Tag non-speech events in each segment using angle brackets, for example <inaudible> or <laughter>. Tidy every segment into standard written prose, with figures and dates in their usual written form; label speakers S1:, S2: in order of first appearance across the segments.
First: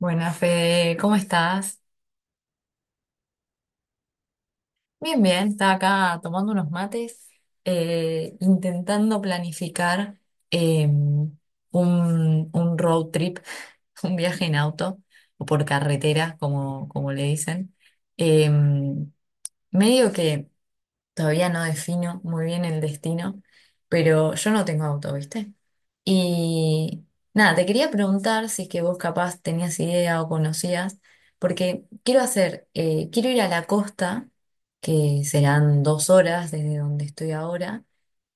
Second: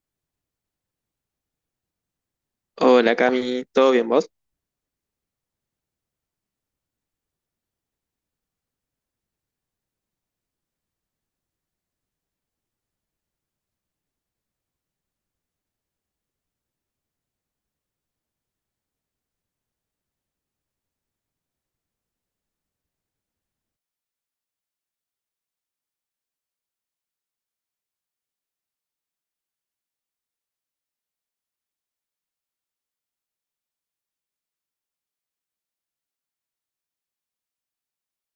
S1: Buenas, Fede, ¿cómo estás?
S2: Hola Cami, ¿todo bien vos?
S1: Bien, bien, estaba acá tomando unos mates, intentando planificar eh, un, un road trip, <laughs> un viaje en auto o por carretera, como le dicen. Eh, medio que todavía no defino muy bien el destino, pero yo no tengo auto, ¿viste? Y nada, te quería preguntar si es que vos capaz tenías idea o conocías, porque quiero quiero ir a la costa, que serán dos horas desde donde estoy ahora,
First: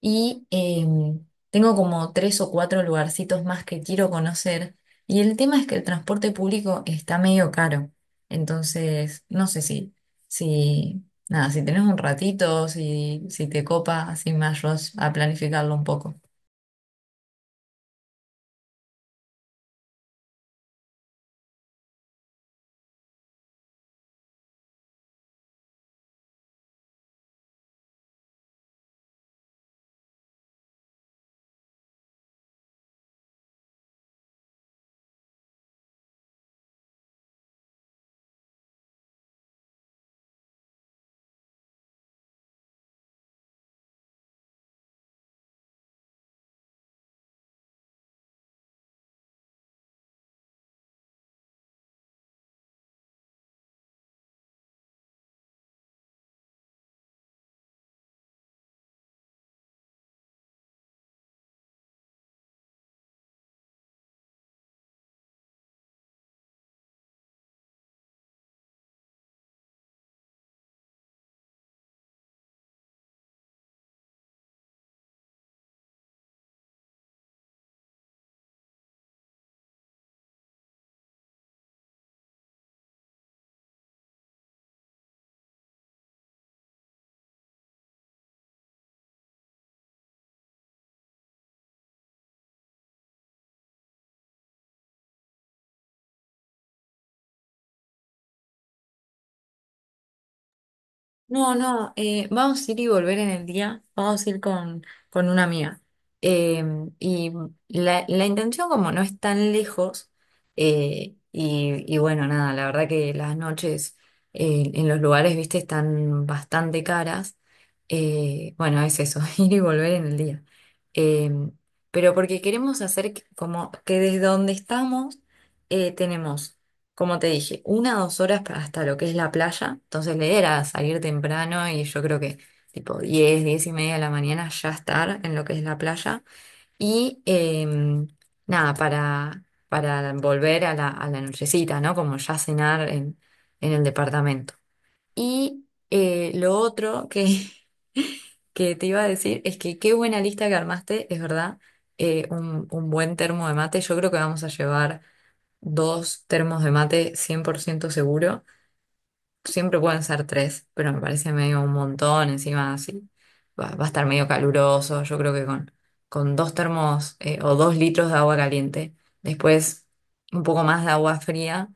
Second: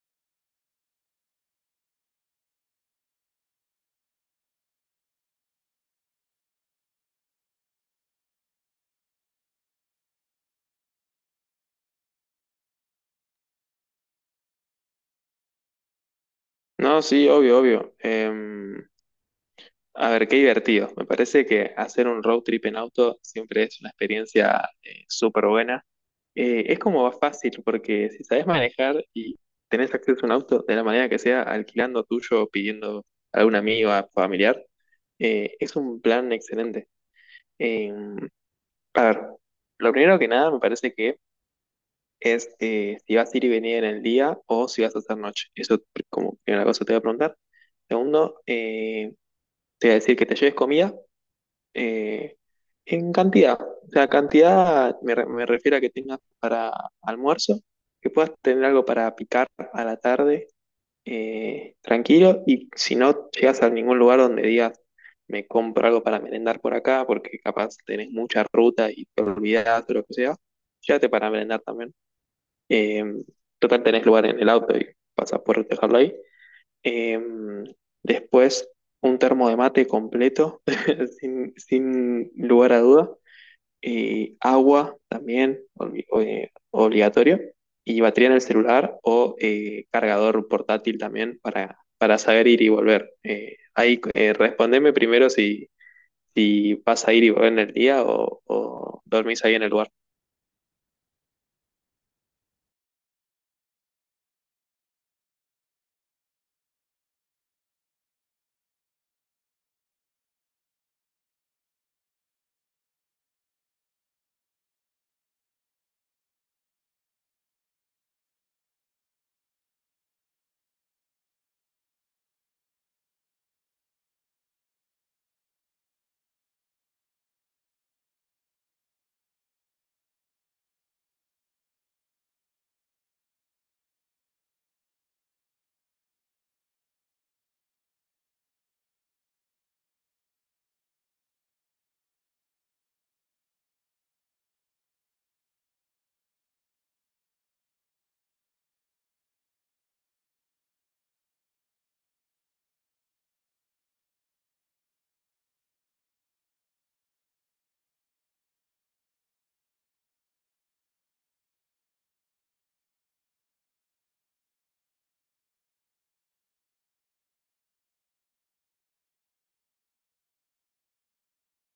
S1: y tengo como tres o cuatro lugarcitos más que quiero conocer, y el tema es que el transporte público está medio caro, entonces no sé si. Nada, si tenés un ratito, si te copa, así me ayudas a planificarlo un poco.
S2: No, sí, obvio, obvio. A ver, qué divertido. Me parece que hacer un road trip en auto siempre es una experiencia súper buena. Es como más fácil porque si sabes manejar y tenés acceso a un auto de la manera que sea, alquilando tuyo, pidiendo a algún amigo, a familiar, es un plan excelente. Em, a ver, lo primero que nada me parece que es si vas a ir y venir en el día o si vas a hacer noche. Como primera cosa te voy a preguntar. Segundo, te voy a decir que te lleves comida eh, en cantidad. O sea, me refiero a que tengas para almuerzo, que puedas tener algo para picar a la tarde, tranquilo, y si no llegas a ningún lugar donde digas, me compro algo para merendar por acá, porque capaz tenés mucha ruta y te olvidás o lo que sea, llévate para merendar también. Eh, total, tenés lugar en el auto y vas a poder dejarlo ahí. Eh, después, un termo de mate completo, <laughs> sin lugar a duda. Agua también, obligatorio. Y batería en el celular o cargador portátil también para saber ir y volver. Ahí Respondeme primero si, si vas a ir y volver en el día o dormís ahí en el lugar.
S1: No, no, vamos a ir y volver en el día, vamos a ir con una amiga. Eh, y la intención como no es tan lejos, bueno, nada, la verdad que las noches en los lugares, viste, están bastante caras. Bueno, es eso, <laughs> ir y volver en el día. Eh, pero porque queremos hacer como que desde donde estamos tenemos como te dije, una o dos horas hasta lo que es la playa. Entonces la idea era salir temprano y yo creo que tipo 10 10 y media de la mañana ya estar en lo que es la playa. Y nada, para volver a a la nochecita, ¿no? Como ya cenar en el departamento. Y <laughs> que te iba a decir es que qué buena lista que armaste, es verdad. Un buen termo de mate. Yo creo que vamos a llevar dos termos de mate 100% seguro. Siempre pueden ser tres, pero me parece medio un montón. Encima, así va a estar medio caluroso. Yo creo que con dos termos o dos litros de agua caliente, después un poco más de agua fría.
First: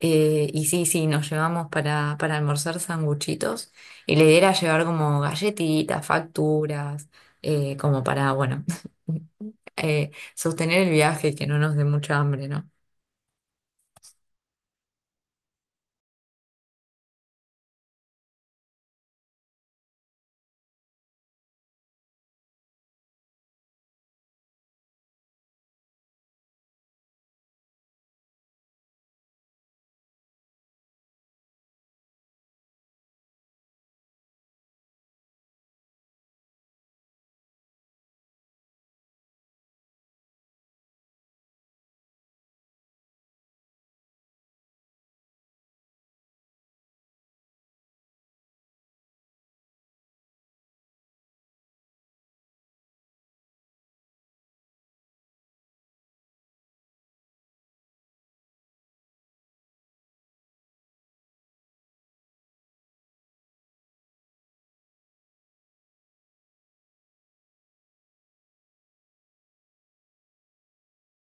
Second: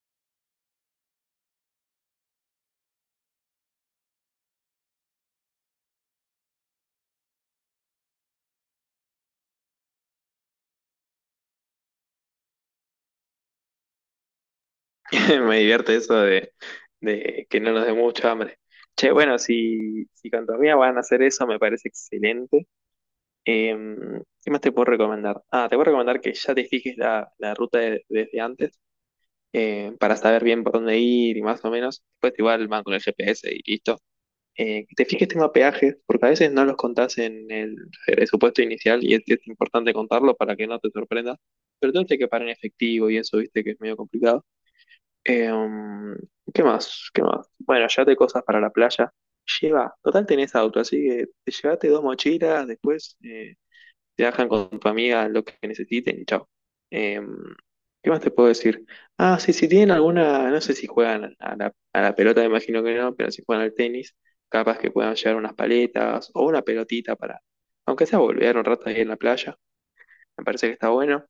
S1: Y sí, sí, nos llevamos para almorzar sanguchitos. Y la idea era llevar como galletitas, facturas, como para, bueno, <laughs> sostener el viaje y que no nos dé mucha hambre, ¿no?
S2: <laughs> Me divierte eso de que no nos dé mucha hambre. Che, bueno, si, si con tu amiga van a hacer eso, me parece excelente. ¿Qué más te puedo recomendar? Ah, te puedo recomendar que ya te fijes la desde antes para saber bien por dónde ir y más o menos. Después igual van con el GPS y listo. Que te fijes tema peajes, porque a veces no los contás en el presupuesto inicial y es importante contarlo para que no te sorprendas. Pero entonces que pagar en efectivo y eso, viste, que es medio complicado. Em, ¿Qué más? ¿Qué más? Bueno, llévate cosas para la playa. Lleva, total tenés auto, así que te llévate dos mochilas, después te dejan con tu amiga lo que necesiten y chao. Em, ¿Qué más te puedo decir? Ah, sí, si tienen alguna, no sé si juegan a a la pelota, me imagino que no, pero si juegan al tenis, capaz que puedan llevar unas paletas o una pelotita para, aunque sea volver un rato ahí en la playa, me parece que está bueno.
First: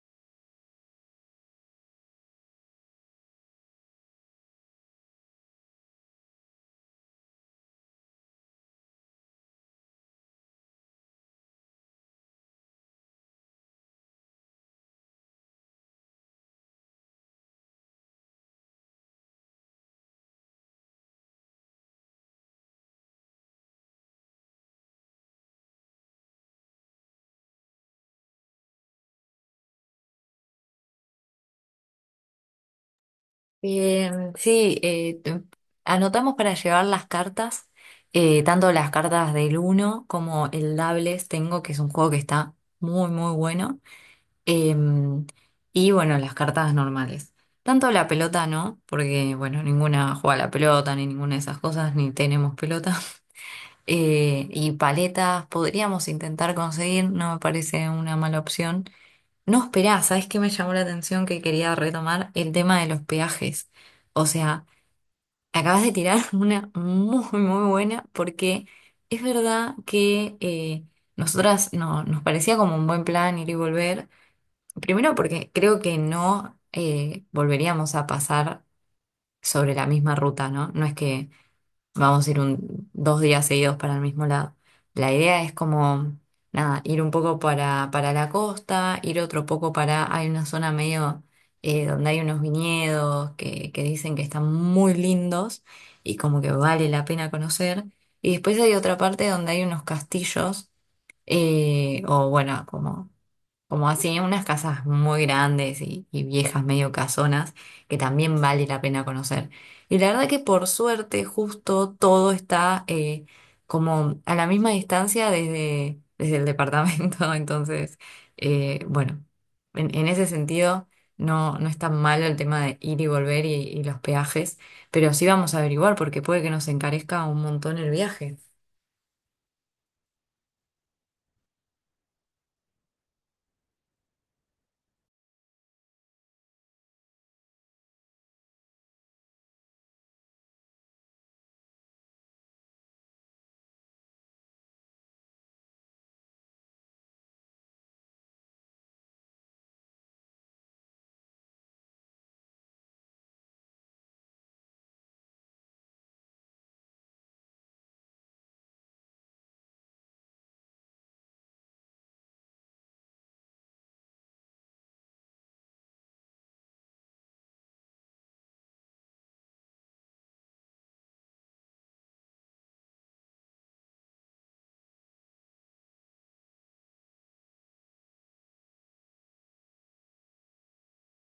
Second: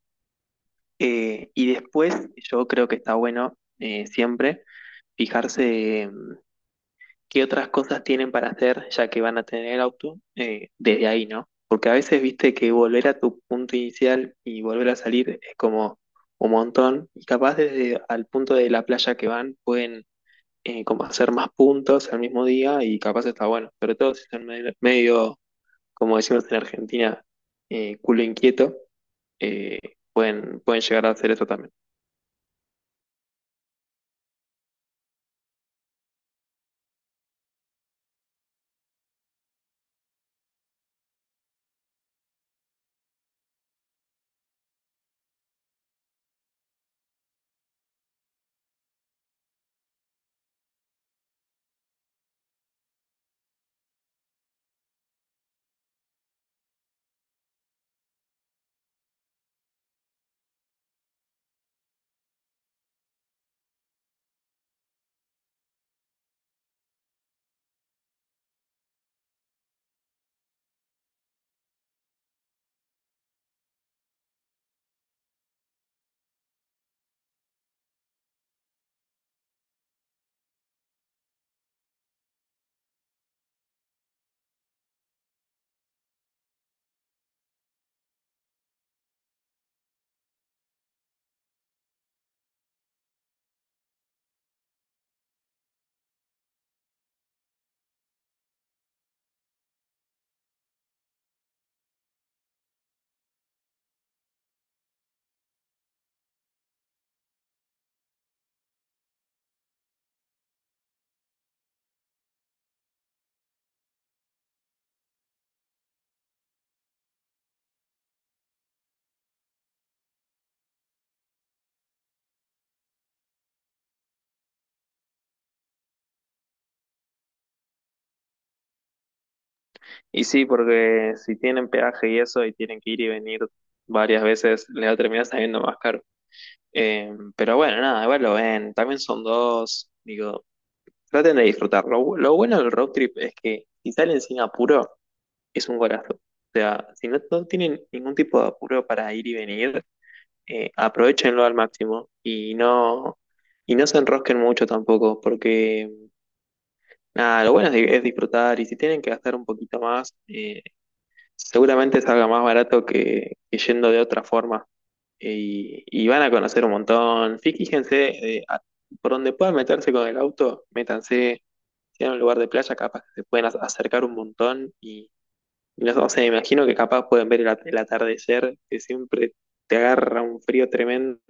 S2: Y después, yo creo que está bueno siempre fijarse qué otras cosas tienen para hacer ya que van a tener el auto desde ahí, ¿no? Porque a veces viste que volver a tu punto inicial y volver a salir es como un montón y capaz desde al punto de la playa que van pueden como hacer más puntos al mismo día y capaz está bueno, sobre todo si están medio, medio, como decimos en Argentina, culo inquieto, eh, pueden, pueden llegar a hacer eso también.
S1: Bien, sí, anotamos para llevar las cartas, tanto las cartas del uno como el Doubles Tengo, que es un juego que está muy, muy bueno. Em, y bueno, las cartas normales. Tanto la pelota no, porque bueno, ninguna juega a la pelota, ni ninguna de esas cosas, ni tenemos pelota. <laughs> Y paletas podríamos intentar conseguir, no me parece una mala opción. No, esperá, ¿sabes qué me llamó la atención que quería retomar? El tema de los peajes. O sea, acabas de tirar <laughs> una muy, muy buena porque es verdad que nosotras no, nos parecía como un buen plan ir y volver. Primero porque creo que no volveríamos a pasar sobre la misma ruta, ¿no? No es que vamos a ir un, dos días seguidos para el mismo lado. La idea es como, nada, ir un poco para la costa, ir otro poco para, hay una zona medio donde hay unos viñedos que dicen que están muy lindos y como que vale la pena conocer. Y después hay otra parte donde hay unos castillos , o bueno, como así, unas casas muy grandes y viejas, medio casonas, que también vale la pena conocer. Y la verdad que por suerte, justo todo está como a la misma distancia desde el departamento. <laughs> Entonces, bueno, en ese sentido no, no es tan malo el tema de ir y volver y los peajes, pero sí vamos a averiguar porque puede que nos encarezca un montón el viaje.
S2: Y sí, porque si tienen peaje y eso y tienen que ir y venir varias veces, les va a terminar saliendo más caro. Pero bueno, nada, igual lo ven, también son dos, digo, traten de disfrutar. Lo bueno del road trip es que si salen sin apuro, es un golazo. O sea, si no, no tienen ningún tipo de apuro para ir y venir, aprovechenlo al máximo y no se enrosquen mucho tampoco, porque nada, lo bueno es, di- es disfrutar y si tienen que gastar un poquito más, seguramente salga más barato que yendo de otra forma. Y van a conocer un montón. Fíjense, por donde puedan meterse con el auto, métanse. Si en un lugar de playa, capaz que se pueden acercar un montón. Y no sé, me imagino que capaz pueden ver el atardecer, que siempre te agarra un frío tremendo.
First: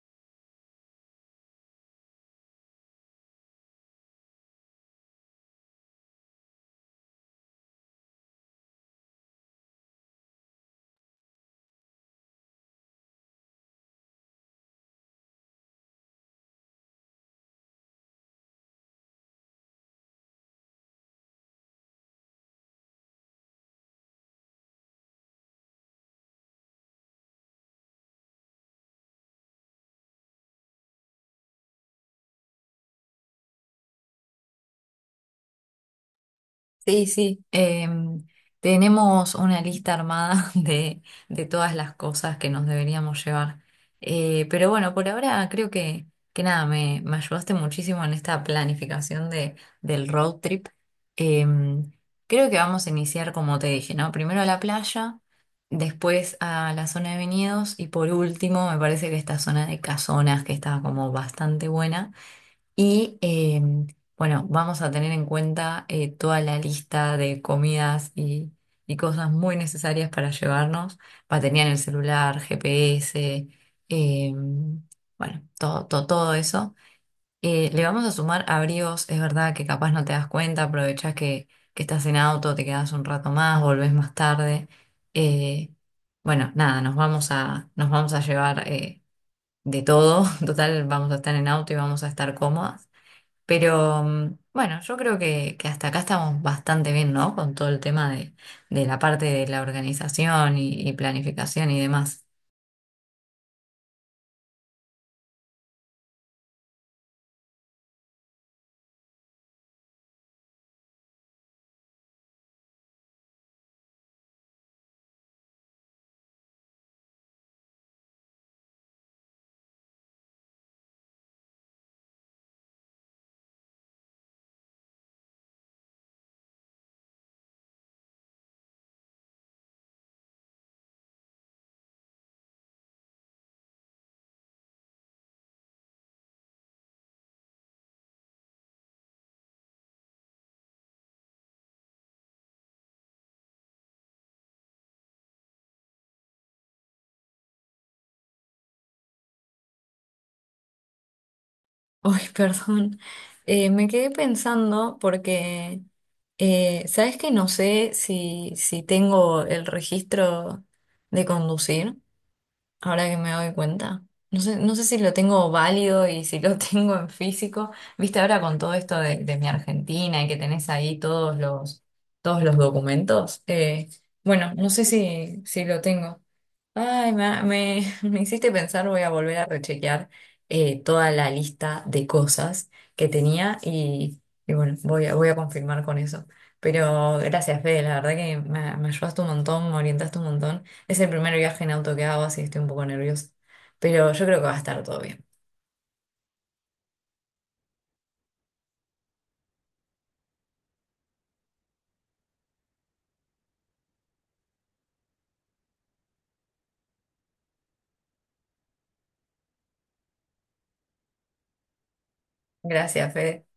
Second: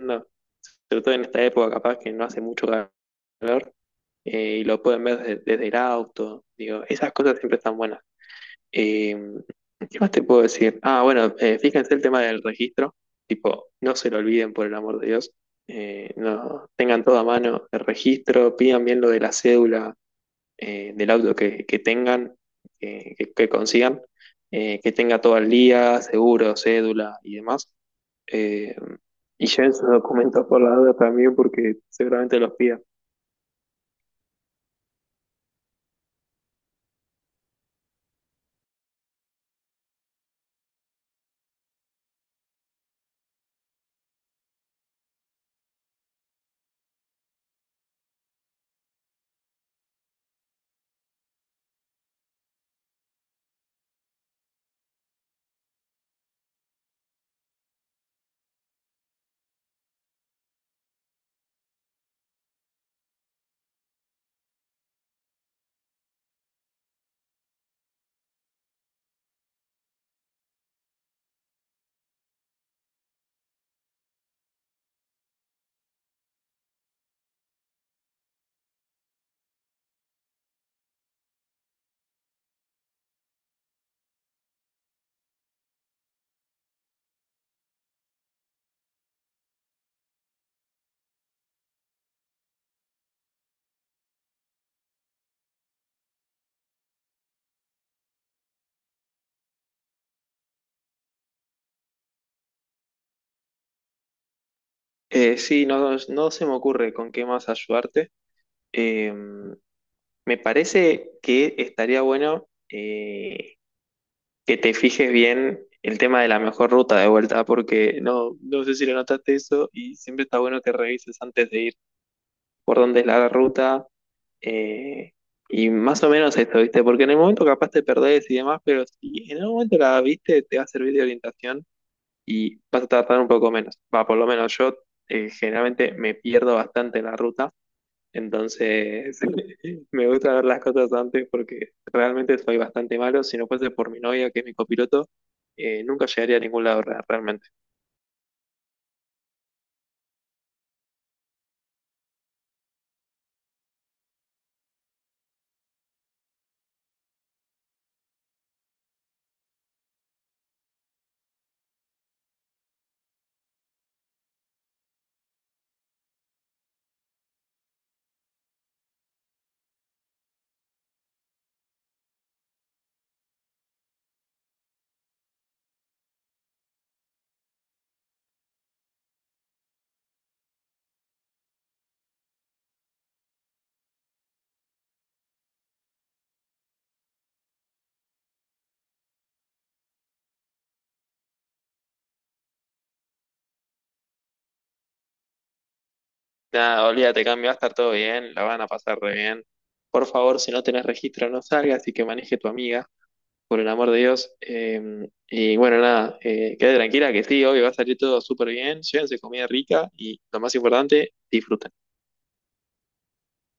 S2: Sobre todo en esta época, capaz que no hace mucho calor. Eh, y lo pueden ver desde el auto. Digo, esas cosas siempre están buenas. Eh, ¿Qué más te puedo decir? Ah, bueno, fíjense el tema del registro. Tipo, no se lo olviden por el amor de Dios. No, tengan todo a mano el registro, pidan bien lo de la cédula del auto que tengan, que consigan, que tenga todo al día, seguro, cédula y demás. Eh, y lleven sus documentos por la duda también porque seguramente los pidan.
S1: Sí, sí, tenemos una lista armada <laughs> de todas las cosas que nos deberíamos llevar. Pero bueno, por ahora creo que nada, me ayudaste muchísimo en esta planificación de, del road trip. Em, creo que vamos a iniciar, como te dije, ¿no? Primero a la playa, después a la zona de viñedos y por último, me parece que esta zona de casonas que está como bastante buena y bueno, vamos a tener en cuenta toda la lista de comidas y cosas muy necesarias para llevarnos. Batería en el celular, GPS, eh, bueno, todo, todo, todo eso. Le vamos a sumar abrigos, es verdad que capaz no te das cuenta, aprovechás que estás en auto, te quedás un rato más, volvés más tarde. Eh, bueno, nada, nos vamos a llevar de todo. <laughs> Total, vamos a estar en auto y vamos a estar cómodas. Pero bueno, yo creo que hasta acá estamos bastante bien, ¿no? Con todo el tema de la parte de la organización y planificación y demás.
S2: Sí, no, no se me ocurre con qué más ayudarte. Eh, Me parece que estaría bueno que te fijes bien el tema de la mejor ruta de vuelta, porque no, no sé si lo notaste eso y siempre está bueno que revises antes de ir por dónde es la ruta eh, y más o menos esto, ¿viste? Porque en el momento capaz te perdés y demás, pero si en el momento la viste, te va a servir de orientación y vas a tardar un poco menos. Va, por lo menos yo generalmente me pierdo bastante en la ruta. Entonces, <laughs> me gusta ver las cosas antes porque realmente soy bastante malo. Si no fuese por mi novia, que es mi copiloto, nunca llegaría a ningún lado realmente.
S1: <laughs> Uy, perdón. Me quedé pensando porque ¿sabes que no sé si tengo el registro de conducir ahora que me doy cuenta? No sé, no sé si lo tengo válido y si lo <laughs> tengo en físico. Viste, ahora con todo esto de mi Argentina y que tenés ahí todos todos los documentos. Bueno, no sé si lo tengo. Ay, <laughs> me hiciste pensar, voy a volver a rechequear toda la lista de cosas que tenía y bueno, voy a confirmar con eso. Pero gracias, Fede, la verdad que me ayudaste un montón, me orientaste un montón. Es el primer viaje en auto que hago, así estoy un poco nerviosa. Pero yo creo que va a estar todo bien.
S2: Nada, olvídate, cambio, va a estar todo bien, la van a pasar re bien. Por favor, si no tenés registro, no salgas y que maneje tu amiga, por el amor de Dios. Y bueno, nada, quédate tranquila que sí, hoy va a salir todo súper bien. Llévense comida rica y lo más importante, disfruten.
S1: Gracias, Fede.